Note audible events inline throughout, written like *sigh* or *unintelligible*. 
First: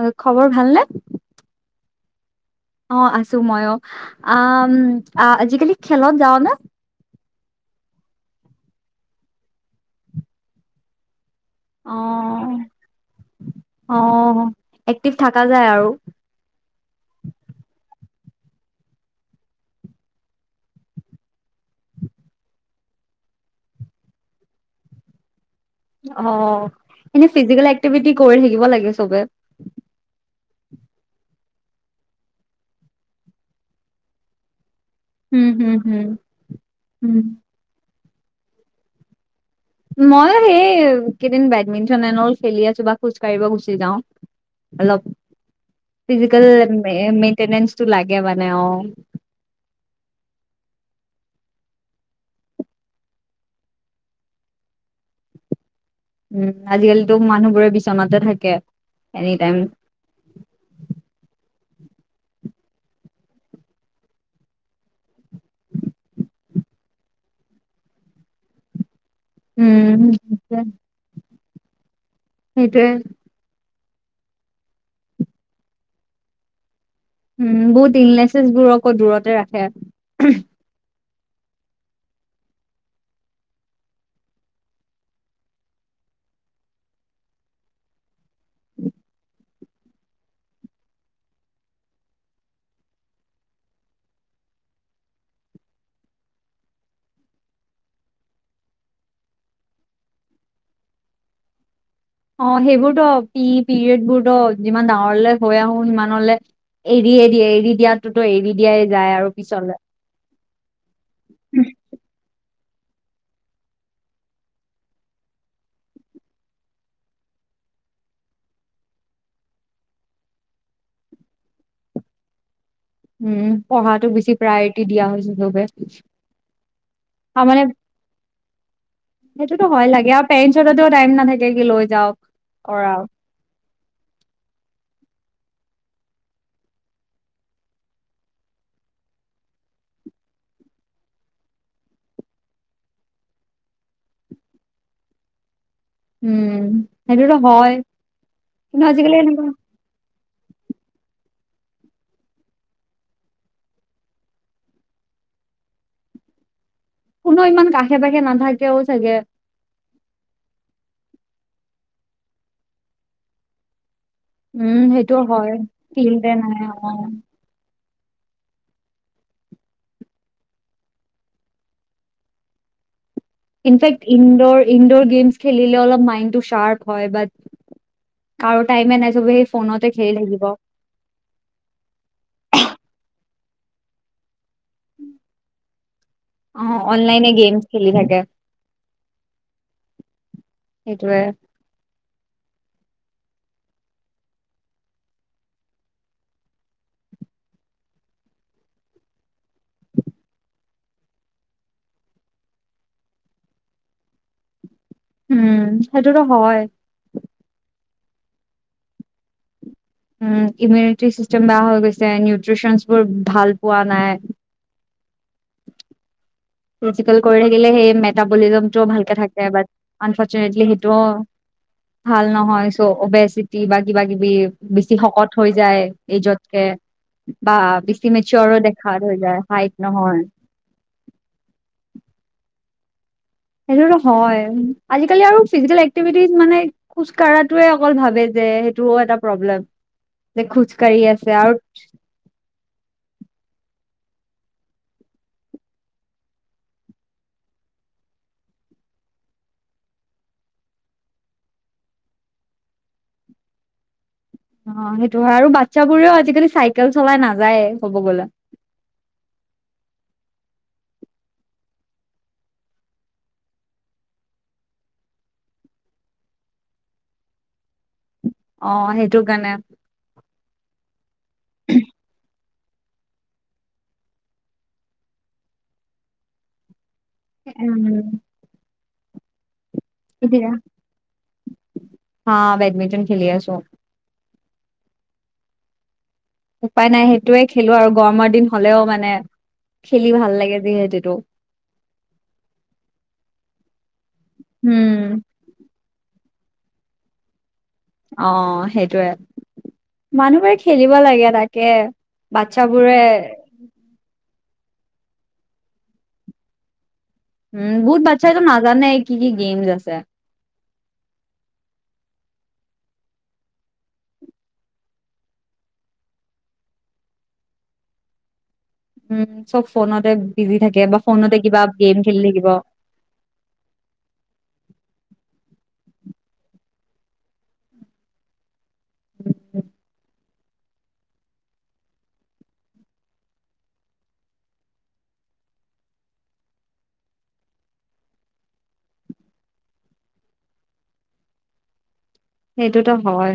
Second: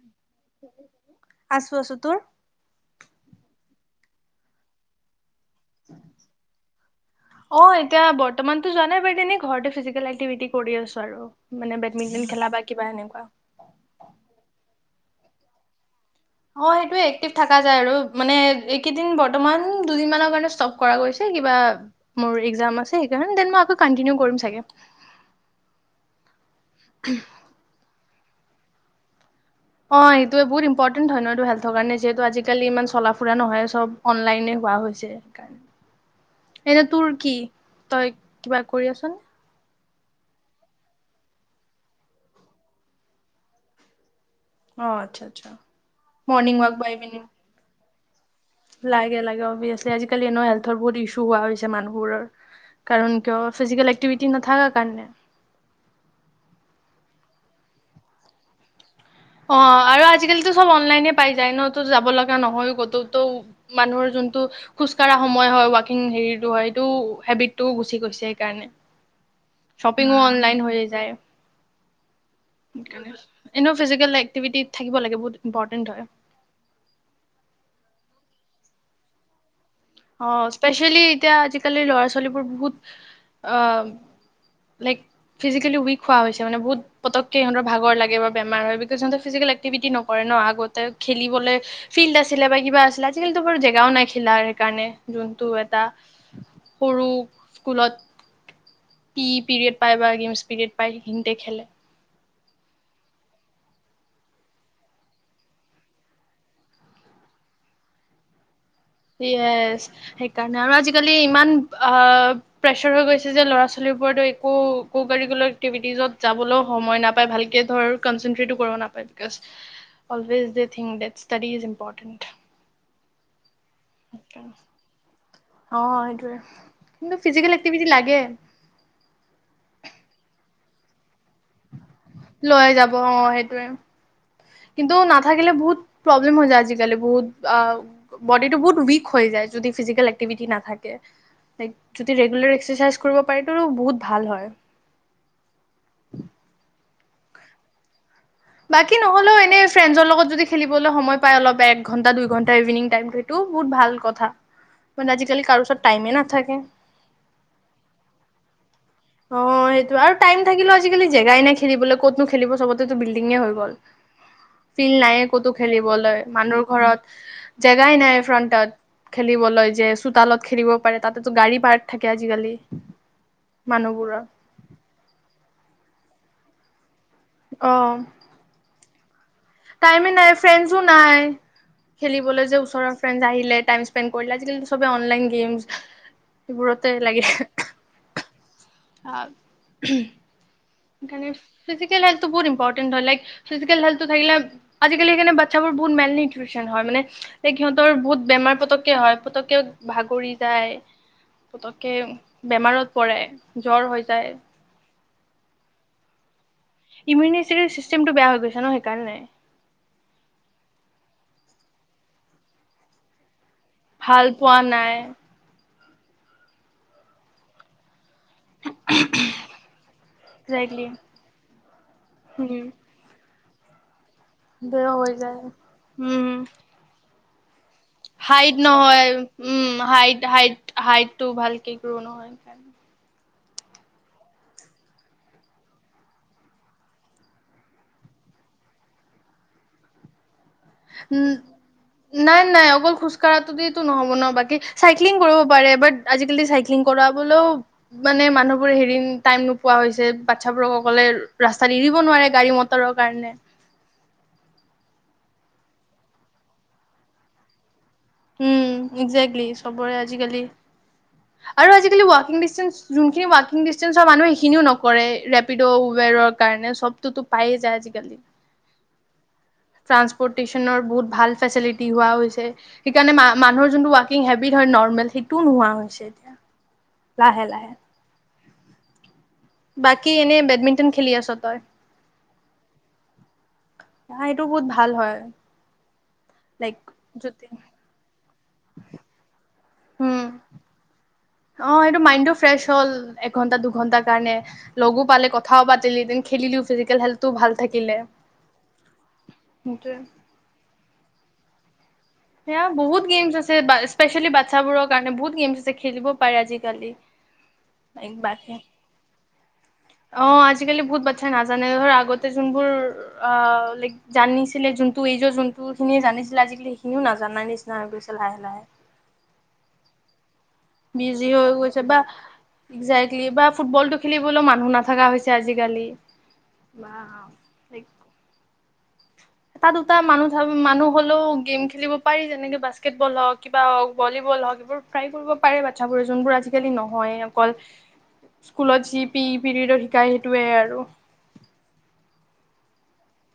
অ, খবৰ ভালনে? আছোঁ, আছোঁ। তোৰ? অ, আছোঁ ময়ো। আ, আম, আজিকালি খেলত যাৱ নে? অ, এতিয়া বৰ্তমানতো যোৱা নাই বাৰু, এনে ঘৰতে ফিজিকেল এক্টিভিটি কৰি আছোঁ আৰু। মানে অ বেডমিণ্টন খেলা বা কিবা এনেকুৱা। অ, এক্টিভ থকা যায় আৰু। অ, সেইটোৱে এক্টিভ থাকা যায় আৰু, মানে এইকেইদিন বৰ্তমান দুদিন মানৰ কাৰণে ষ্টপ কৰা গৈছে। কিবা মোৰ এক্সাম আছে সেইকাৰণে, ডেন মই আকৌ কণ্টিনিউ কৰিম ছাগে। অ, এনে ফিজিকেল এক্টিভিটি কৰি থাকিব লাগে চবে। অ, এইটোয়ে বহুত ইম্পৰ্টেণ্ট হয় ন, এইটো হেল্থৰ কাৰণে! যিহেতু আজিকালি ইমান চলা ফুৰা নহয়, চব অনলাইনে হোৱা উম হুম হুম। হৈছে। এনে উম তোৰ কি, তই কিবা কৰি আছ নে? মই সেই কেইদিন বেডমিন্টন এনেবোৰ খেলি আছোঁ বা খোজ কাঢ়িব গুচি যাওঁ। অ অলপ আচ্ছা আচ্ছা ফিজিকেল মৰ্ণিং ৱাক বা ইভিনিং মেইন্তেনেন্সটো লাগে মানে অ লাগে লাগে অভিয়াচলি আজিকালি এনে হেল্থৰ বহুত ইছ্যু হোৱা হৈছে মানুহবোৰ কাৰণ কিয় ফিজিকেল এক্টিভিটি নাথাকাৰ কাৰণে উম আজিকালিতো মানুহবোৰে বিচনাতে থাকে এনি টাইম। অ আৰু আজিকালিতো চব অনলাইনে পাই যায় ন তো যাব লগা নহয় ক'তো ত মানুহৰ যোনটো খোজকাঢ়া সময় হয় ৱাকিং হেৰিটো হয় এইটো হেবিটটো গুচি গৈছে সেইকাৰণে উম শ্বপিংও অনলাইন হৈ যায় সেইটোৱে সেইকাৰণে। এনেও ফিজিকেল এক্টিভিটিত থাকিব লাগে বহুত ইম্পৰ্টেণ্ট হয় উম বহুত ইলনেচেছ বোৰকো আকৌ দূৰতে ৰাখে অ স্পেচিয়েলি এতিয়া আজিকালি ল'ৰা ছোৱালীবোৰ বহুত আহ লাইক ফিজিকেলি উইক হোৱা হৈছে মানে বহুত পতককে সিহঁতৰ ভাগৰ লাগে বা বেমাৰ হয় বিকজ সিহঁতে ফিজিকেল এক্টিভিটি নকৰে ন আগতে খেলিবলে ফিল্ড আছিলে বা কিবা আছিলে আজিকালিত বাৰু জেগাও নাই খিলাৰ কাৰণে যোনটো এটা সৰু স্কুলত টি পিৰিয়ড পাই বা গেমছ পিৰিয়ড পায় সেইখিনিতে খেলে অ সেইবোৰতো পি পিৰিয়ড বোৰতো যিমান ডাঙৰলে হৈ আহো সিমানলে এৰিয়ে দিয়ে এৰি দিয়াতোতো এৰি দিয়াই যায় আৰু য়েছ পিছলে সেইকাৰণে আৰু আজিকালি ইমান অ প্ৰেচাৰ হৈ গৈছে যে ল'ৰা ছোৱালীৰ ওপৰতো একো কাৰিকুলাৰ এক্টিভিটিজত যাবলৈও সময় নাপায় ভালকে ভালকে ধৰ কনচেনট্ৰেটো কৰিব নাপায় because always they thing that study is important um পঢ়াটোক বেছি প্ৰায়ৰিটি দিয়া হৈছে সবে অ সেইটোয়ে কিন্তু ত ফিজিকেল মানে এক্টিভিটি লাগে সেইটোতো হয় লাগে আৰু পেৰেন্ছতাতেও টাইম নাথাকে কি লৈ যাওক লৈ কৰা যাব অ সেইটোৱে কিন্তু নাথাকিলে বহুত প্ৰব্লেম হৈ যায় আজিকালি বহুত আহ বডিটো বহুত উইক হৈ যায় যদি ফিজিকেল এক্টিভিটি নাথাকে লাইক যদি ৰেগুলাৰ এক্সাৰচাইজ কৰিব পাৰি তো বহুত ভাল হয় উম সেইটোতো হয় কিন্তু বাকী আজিকালি নহলেও এনেকুৱা এনে ফ্ৰেণ্ডজৰ লগত যদি খেলিবলৈ সময় পায় অলপ এক ঘন্টা দুই ঘন্টা ইভিনিং টাইম সেইটো বহুত ভাল কথা মানে আজিকালি কাৰো ওচৰত টাইমে নাথাকে কোনো ইমান কাষে পাষে নাথাকেও চাগে অ সেইটো আৰু টাইম থাকিলে আজিকালি জেগাই নাই খেলিবলৈ ক'তনো খেলিব চবতে বিল্ডিঙে হৈ গ'ল উম ফিল্ড সেইটো নায়ে হয় ক'তো খেলিবলৈ ফিল্ডে মানুহৰ নাই অ ঘৰত জেগাই নাই ফ্ৰণ্টত খেলিবলৈ যে চোতালত খেলিব পাৰে তাতেতো গাড়ী পাৰ্ক থাকে আজিকালি ইনফেক্ট মানুহবোৰৰ ইনডৰ ইনডৰ গেমছ খেলিলে অলপ মাইণ্ডটো চাৰ্প হয় বা অ আৰু টাইমে নাই চবে ফোনতে টাইমে খেলি নাই থাকিব ফ্ৰেণ্ডছো নাই খেলিবলৈ যে ওচৰৰ ফ্ৰেণ্ড আহিলে টাইম স্পেণ্ড কৰিলে আজিকালি চবে অনলাইন গেমছ অ এইবোৰতে অনলাইনে গেমচ খেলি থাকে অ সে সেইটোয়ে ফিজিকেল হেলটো বহুত ইম্পৰ্টেণ্ট হয় লক ফিজিকেলটো থাকিলে আজিকালি সেইকাৰণে বাচ্ছাবোৰ বহুত মেইনলি নিউট্ৰিচন হয় মানে সিহঁতৰ বহুত বেমাৰ পতককে হয় পতককে ভাগৰি যায়। পুতকৈ বেমাৰত পৰে জ্বৰ হৈ যায়। উম', সেইটোতো হয়। ইমিউনিটি চিষ্টেমটো বেয়া হৈ গৈছে ন সেইকাৰণে। উম, ইমিউনিটি চিষ্টেম বেয়া হৈ গৈছে, নিউট্ৰিচেনচ বোৰ ভাল পোৱা নাই। ভাল পোৱা নাই। ৰচিকেল কৰি আহিলে সেই মে মেতাপলিজমটোও ভালকে থাকে বাত আনফৰ্চুনেটলি একজেক্টলি সেইটোও ভাল উম নহয় চ' অবেচিটি বা কিবা কিবি বেছি শকত হৈ যায় উম এজতকে। বা হাইট দেখাত নহয় হৈ যায় উম হাইট নহয় হাইট হাইটটো ভালকে গ্ৰ' নহয় সেইকাৰণে- সেইটোতো হয়, আজিকালি আৰু ফিজিকেল এক্টিভিটিজ মানে খোজ কাঢ়াতোৱে অকল ভাবে যে সেইটোও এটা প্ৰব্লেম, যে খোজ কঢ়ি উম আছে আৰু- নাই নাই অকল খোজ কাঢ়াটোতেতো নহ'ব ন বাকী চাইক্লিং কৰিব পাৰে বাত আজিকালি চাইক্লিং কৰাবলৈ মানে মানুহবোৰে হেৰি টাইম নোপোৱা হৈছে, বাচ্ছাবোৰক অকলে ৰাস্তাত এৰিব নোৱাৰে গাড়ী মটৰ মটৰৰ কাৰণে। অ সেইটো হয় আৰু বাচ্ছাবোৰেও আজিকালি চাইকেল চলাই নাযায়েই ক'ব গ'লে। উম একজাককটলি চবৰে আজিকালি *inaudible* আৰু আজিকালি ৱাকিং ডিচটেঞ্চ যোনখিনি ৱাকিং ডিচষ্টেঞ্চৰ মানুহ সেইখিনিও নকৰে, ৰেপিড' উবেৰৰ কাৰণে চব চবতো পায়ে যায় আজিকালি। অ সেইটোৰ কাৰণে। ট্ৰান্সপোৰ্টেশনৰ বহুত ভাল ফেচিলিটি হোৱা হৈছে। সেইকাৰণে মা মানুহৰ যোনটো ৱাকিং হেবিট হয় নৰ্মেল সেইটোও নোহোৱা হৈছে এতিয়া। লাহে লাহে উম'। বাকী এনে এতিয়া বেডমিণ্টন খেলি আছো তই? হা বেডমিণ্টন খেলি আছো। হা এইটো বহুত ভাল হয়। লাইক উপায় নাই সেইটোৱে যদি খেলো আৰু গৰমৰ দিন হলেও মানে, খেলি উম ভাল লাগে যিহেতু। অ এইটো মাইণ্ডটো ফ্ৰেছ হ'ল এঘন্টা দুঘন্টা কাৰণে লগো পালে ক কথাও পাতিলি খেলিলি ফিজিকেল হেলথ তো ভাল থাকিলে। অ সেইটোয়ে সেইটোৱে মানুহবোৰে খেলিব লাগে তাকে। সেয়া বাচ্ছাবোৰে বহুত গেমছ স্পেচিয়েলি বাচ্ছাবোৰৰ কাৰণে বহুত গেমছ আছে খেলিব পাৰে আজিকালি। উম মোৰ বাচ্ছাইটো নাজানে কি কি গেমছ আছে। অ আজিকালি বহুত বাচ্ছা নাজানে ধৰ আগতে যোনবোৰ অ লাইক জানিছিলে যোনটো এইজৰ যোনটো খিনিয়ে জানিছিলে আজিকালি সিনিও নাজানাই নিচিনা হৈ গৈছে লাহে লাহে। উম চব ফোনতে বিজি থাকে বা বিজি ফোনতে হৈ কিবা গৈছে গেম বা খেলি থাকিব। একজেক্টলি বা ফুটবলটো খেলিবলৈ মানুহ নাথাকা হৈছে আজিকালি। লাইক এটা দুটা মানুহ মানুহ হ'লেও গেম খেলিব পাৰি, যেনেকে বাস্কেটবল হওক কিবা হওক ভলীবল হওক এইবোৰ ফ্ৰাই কৰিব পাৰে বাচ্ছাবোৰে যোনবোৰ আজিকালি নহয় অকল স্কুলত যি পি পিৰিয়ডৰ শিকায় সেইটোৱে আৰু। সেইটোতো হয়।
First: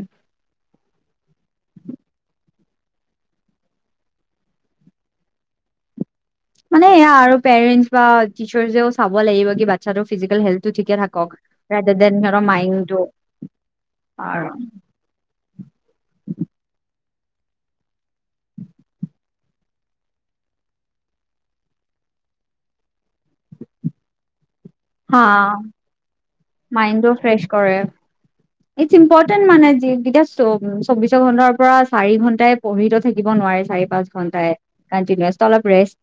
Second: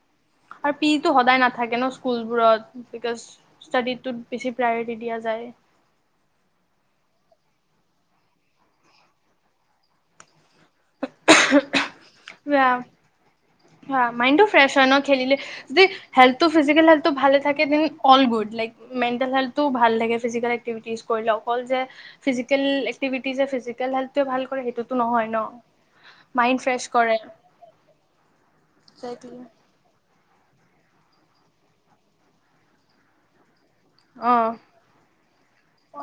আৰু পি সদায় নাথাকে ন স্কুলবোৰত বিক'জ ষ্টাডিটোত বেছি প্ৰায়ৰিটি দিয়া যায়। মানেয়া আৰু পেৰেন্ট বা টিচাৰজও চাব লাগিব কি বাচ্ছটো ফিজিকেল হেল টো ঠিকে থাকাক দেন ধৰ মাইণ্ডটো হা, মাইণ্ডটো আৰু ফ্ৰেছ হয় ন খেলিলে যি হেল্থো ফিজিকেল হেল্থো ভাল থাকে then all good like mental হেল্থটোও ভাল লাগে ফিজিকেল এক্টিভিটিজ কৰিলে অকল যে ফিজিক্টিজিকেল একটিভিটি ফিজিকেল হেল্ট ভাল কৰে সেইটো হা নহয় ন মাইণ্ড ফ্ৰেচ মাইণ্ডটো কৰে। ফ্ৰেছ কৰে ই ইম্পৰ্টটেন মানে চৌবিশ ঘন্টাৰ পৰা চাৰি ঘন্টাই পঢ়ি তো থাকিব নোৱাৰে চাৰি পাঁচ অ ঘন্টাই। কণ্টিনাছ।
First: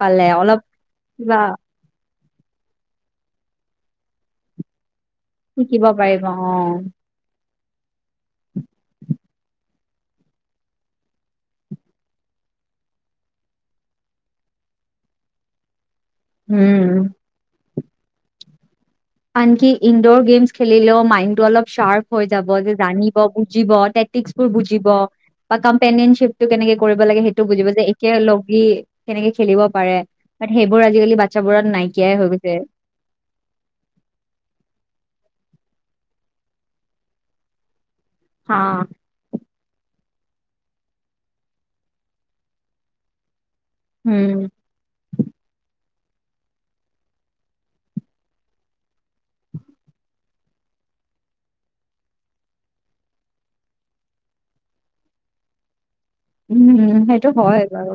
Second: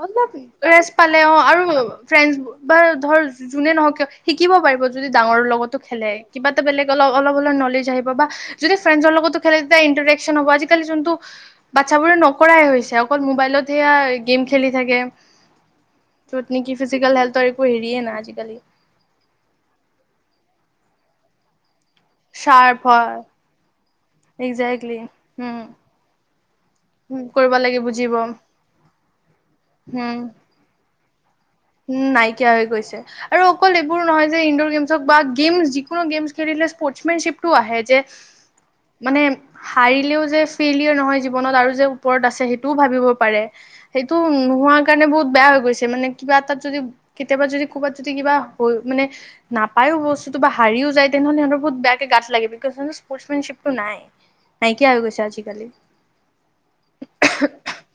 অলপ ৰেষ্ট পালে অ', আৰু ফ্ৰেণ্ড বা ধৰ যোনে নহও কিয় শিকিব পাৰিব। যদি ডাঙৰ লগতো শিকিব খেলে পাৰিব অ কিবা এটা বেলেগ অলপ অলপ, অলপ নলেজ আহিব বা যদি ফ্ৰেনজৰ লগতো খেলে তেতিয়া ইন্টাৰেশচন হ'ব আজিকালি যোনটো বাচ্ছাাবোৰে নকৰাই হৈছে অকল মোবাইলত সেয়া গেম খেলি থাকে য'ত নেকি উম। ফিজিকেল হেল্থৰ একো হেৰিয়ে নাই আজিকালি আনকি ইনড'ৰ গেমছ খেলিলেও মাইণ্ড টো অলপ চ্বাৰ্প হৈ যাব যে চাৰ্প জানিব হয় বুজিব টেকটিক বোৰ বুজিব একজেক্টলি বা উম কম্পেনিয়নিপ টো কেনেকে কৰিব লাগে সেইটো কৰিব বুজিব লাগে যে একে লগি কেনেকে খেলিব পাৰে উম সেইবোৰ আজিকালি বাচ্ছাবোৰত উম নাইকিয়া হৈ গৈছে। আৰু অকল এইবোৰ নহয় যে ইনডোৰ গেমছক বা গেমছ যিকোনো গেমছ খেলিলে স্পৰ্টছমেনশ্বিপটো আহে যে হা। মানে হাৰিলেও যে ফেইলিয়ৰ নহয় জীৱনত আৰু যে ওপৰত আছে সেইটোও ভাবিব পাৰে। সেইটো উম, নোহোৱাৰ কাৰণে বহুত বেয়া হৈ গৈছে মানে। কিবা এটাত যদি কেতিয়াবা যদি ক'ৰবাত যদি কিবা হয় মানে নাপায়ো বস্তুটো বা হাৰিও যায় তেনেহ'লে সিহতৰ বহুত বেয়াকে গাত লাগিব বিক'জ সিহঁতৰ স্পৰ্ট স্পেনশ্বিপটো নাই। নাইইকিয়া হৈ গৈছে আজিকালি। উম, হম সেইটো হয় বাৰু।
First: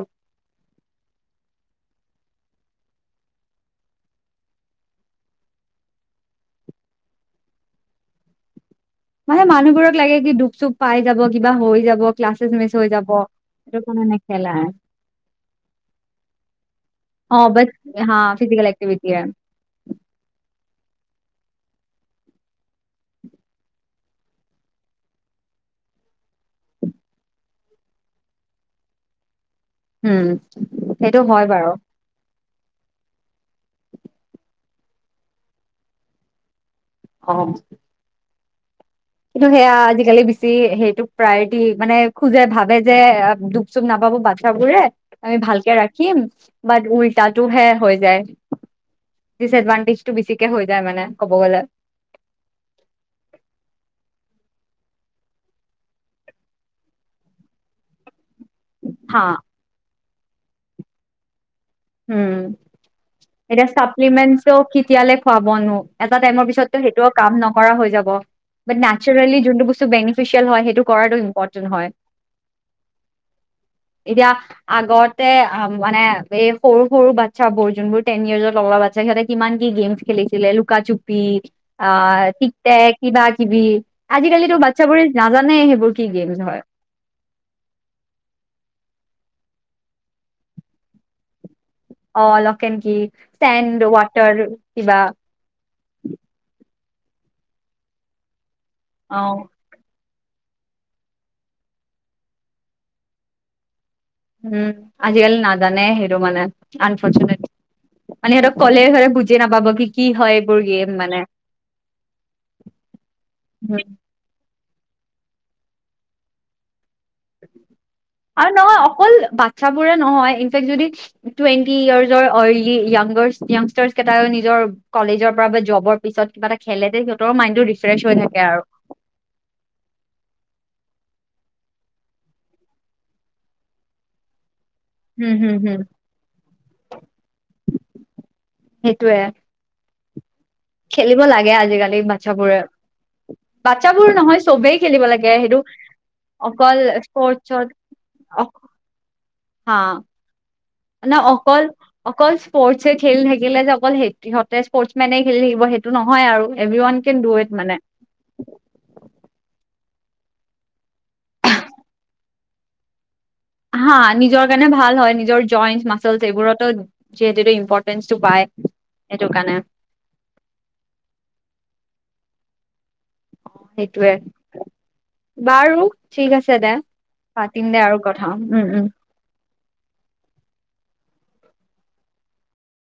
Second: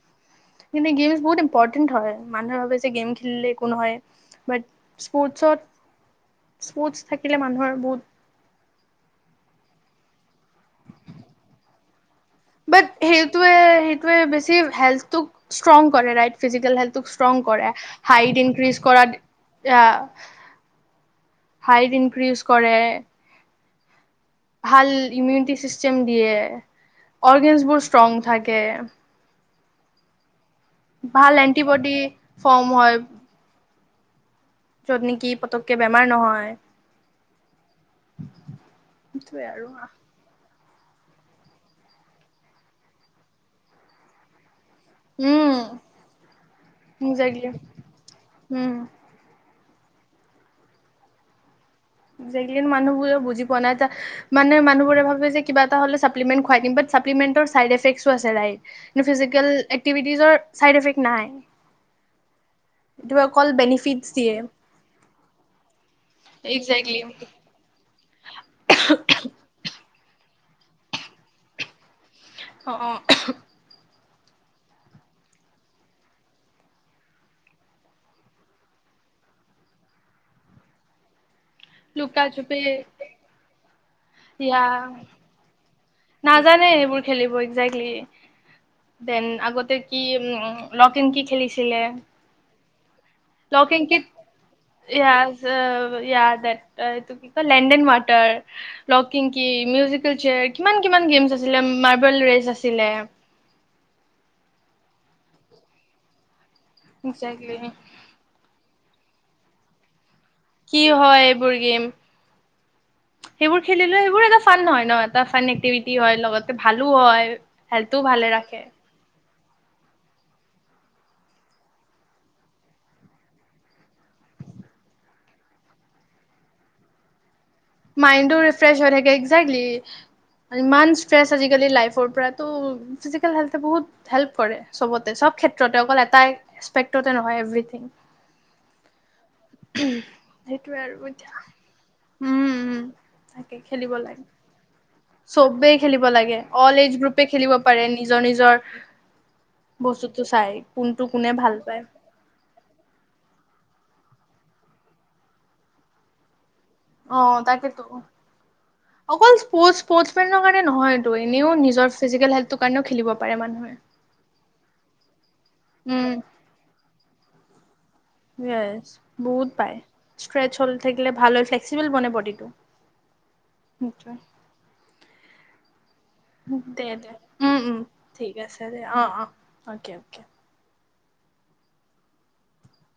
কিন্তু গেমছ বহুত ইম্পৰ্টেন্ট হয় মানুহে ভাবে যে গেম খেলিলে একো নহয় বাট স্পৰ্টছত স্পৰ্টচ থাকিলে মানুহৰ বহুত মানে মানুহবোৰক লাগে কি দুখ চুখ পাই যাব কিবা হৈ যাব। ক্লাছেছ মিছ বাট হৈ যাব সেইটোৱে সেইটো কাৰণে সেইটোৱে বেছি নেখেলাই হেল্থটোক ষ্ট্ৰং কৰে ৰাইট। ফিজিকেল হেল্থটোক ষ্ট্ৰং অ' বাট কৰে হা হাইট ফিজিকেল ইনক্ৰিজ এক্টিভিটিয়ে কৰাত আহ হাইট ইনক্ৰিজ কৰে। ভাল ইমিউনিটি ছিষ্টেম দিয়ে অৰ্গেনছবোৰ ষ্ট্ৰং থাকে। হম। ভাল এন্টিবডি ফৰ্ম হয়। য'ত নেকি পতককে বেমাৰ নহয়। অ'। *unintelligible* *inaudible* কিন্তু আৰু সেয়া আজিকালি বি *unintelligible* সেইটোক প্ৰায়ৰিটি মানে খোজে ভাবে যে দুপ চুপ নাপাব বাচ্ছাবোৰে আমি উম ভালকে ৰাখিম বাট উল্টাটো একজেক্টলি হে হৈ যায় উম ডিচএডভানটেজটো বেছিকে হৈ যায় মানে ক'ব গ'লে *unintelligible* মানুহ বোৰে বুজি পোৱা নাই এটা মানে মানুহবোৰে ভাবে যে কিবা এটা হলে চাপলিমেন্ট খুৱাই দিম বাট চাপলিমেণ্টৰ চাইড এফেকছো্ আছে ৰাইট কিন্তু হা ফিজিকেল একটিভিটিজৰ চাইড এফেক্ট নাই হম এইটো অকল এতিয়া বেনিফিটছ দিয়ে চাপ্লিমেন্টো কেতিয়ালে খুৱাবনো এটা টাইমৰ পিছত তো একজেক্টলি সেইটোও কাম ন কৰা হৈ যাব বাট নাছেৰেলি যোনটো বস্তু বেনিফিচিয়াল হয় সেইটো কৰাটো ইম্পৰ্টেন্ট হয় অ অ এতিয়া আগতে অ মানে এই সৰু সৰু বাচ্ছা বোৰ যোনবোৰ টেন ইয়াৰছৰ লৰা বাচ্ছা সিহঁতে কিমান কি গেমছ্ খেলিছিলে লুকাচুপি অ লুকা চুপি টিকটেক কিবা কিবি আজিকালিতো ইয়া বাচ্ছা বোৰে নাজানে সেইবোৰ কি গেমচ হয় নাজানে সেইবোৰ খেলিব ইকজেক্টলি দেন আগতে কি উম লক এন্ড কি খেলিছিলে অ lock and key sand water কিবা ইয়াতে এইটো কি কয় land and water lock and key um musical chair কিমান কিমান গেমছ্ আছিলে মাৰ্বল ৰেচ আছিলে উম আজিকালি নাজানে সেইটো মানে আনফৰ্চুনেট একজেক্টলি মানে সিহতক কলে সিহঁতে বুজিয়ে নাপাব কি কি হয় এইবোৰ কি গেম মানে হয় এইবোৰ গেম সেইবোৰ উম খেলিলে সেইবোৰ এটা ফান হয় ন এটা ফান এক্টিভিটি হয় লগতে ভালো হয় হেল্থও ভালে আৰু ৰাখে নহয় অকল বাচ্ছাবোৰে নহয় ইনফেক্ট যদি টুৱেন্টি ইয়াৰ্ছৰ আৰলি য়াংগাৰ্ছ য়াংষ্টাৰ্চ কেইটাইও নিজৰ কলেজৰ পৰা বা জবৰ পিছত কিবা এটা খেলে তে সিহতৰ মাইণ্ডটো ৰিফ মাইণ্ডটো ৰিফ্ৰেছ হৈ থাকে এক্জে্কলি ইমান ষ্ট্ৰেছ আজিকালি লাইফৰ পৰা তো ফিজিকেল হেল্থে বহুত হেল্প কৰে চবতে হুম সব হুম হুম। ক্ষেত্ৰতে অকল এটাই এছপেক্টতে নহয় এভৰিথিং সেইটোয়ে সেইটোয়ে আৰু খেলিব এতিয়া লাগে আজিকালি বাচ্ছাবোৰে উম তাকে খেলিব বাচ্ছাবোৰ লাগে নহয় চবেই খেলিব লাগে সেইটো চবেই খেলিব লাগে অল অকল এজ গ্ৰুপে খেলিব স্পৰ্টচত পাৰে নিজৰ অ হা টো চাই কোনটো মানে কোনে ভাল অকল পায় অকল স্পৰ্টছে খেলি থাকিলে যে অকলহঁতে স্পৰ্টচ মেনে খেলি থাকিব সেইটো নহয় আৰু everyone uh can do it মানে তাকেতো অকল স্পট স্পৰ্ট মেনৰ কাৰণে নহয়তটো এনেওঁ নিজৰ ফিজিকেল হেল্থৰ কাৰণওঁ খেলিব পাৰে মানুহে হা নিজৰ কাৰণে ভাল হয় নিজৰ জইন্টচ উম মাচলচ এইবোৰতো যিহেতুটো ইম্পৰ্টে *unintelligible* পাই ব য়েছ সেইটো বহুত কাৰণে পায় ষ্ট্ৰেচ হলি থাকিলে ভাল হয় ফ্লেক্সিবল বনে বডিটো অ সেইটোৱে বাৰু ঠিক আছে দে দে উম পাতিম উম দে আৰু কথা ঠিক উম আছে দে um uh uh okay okay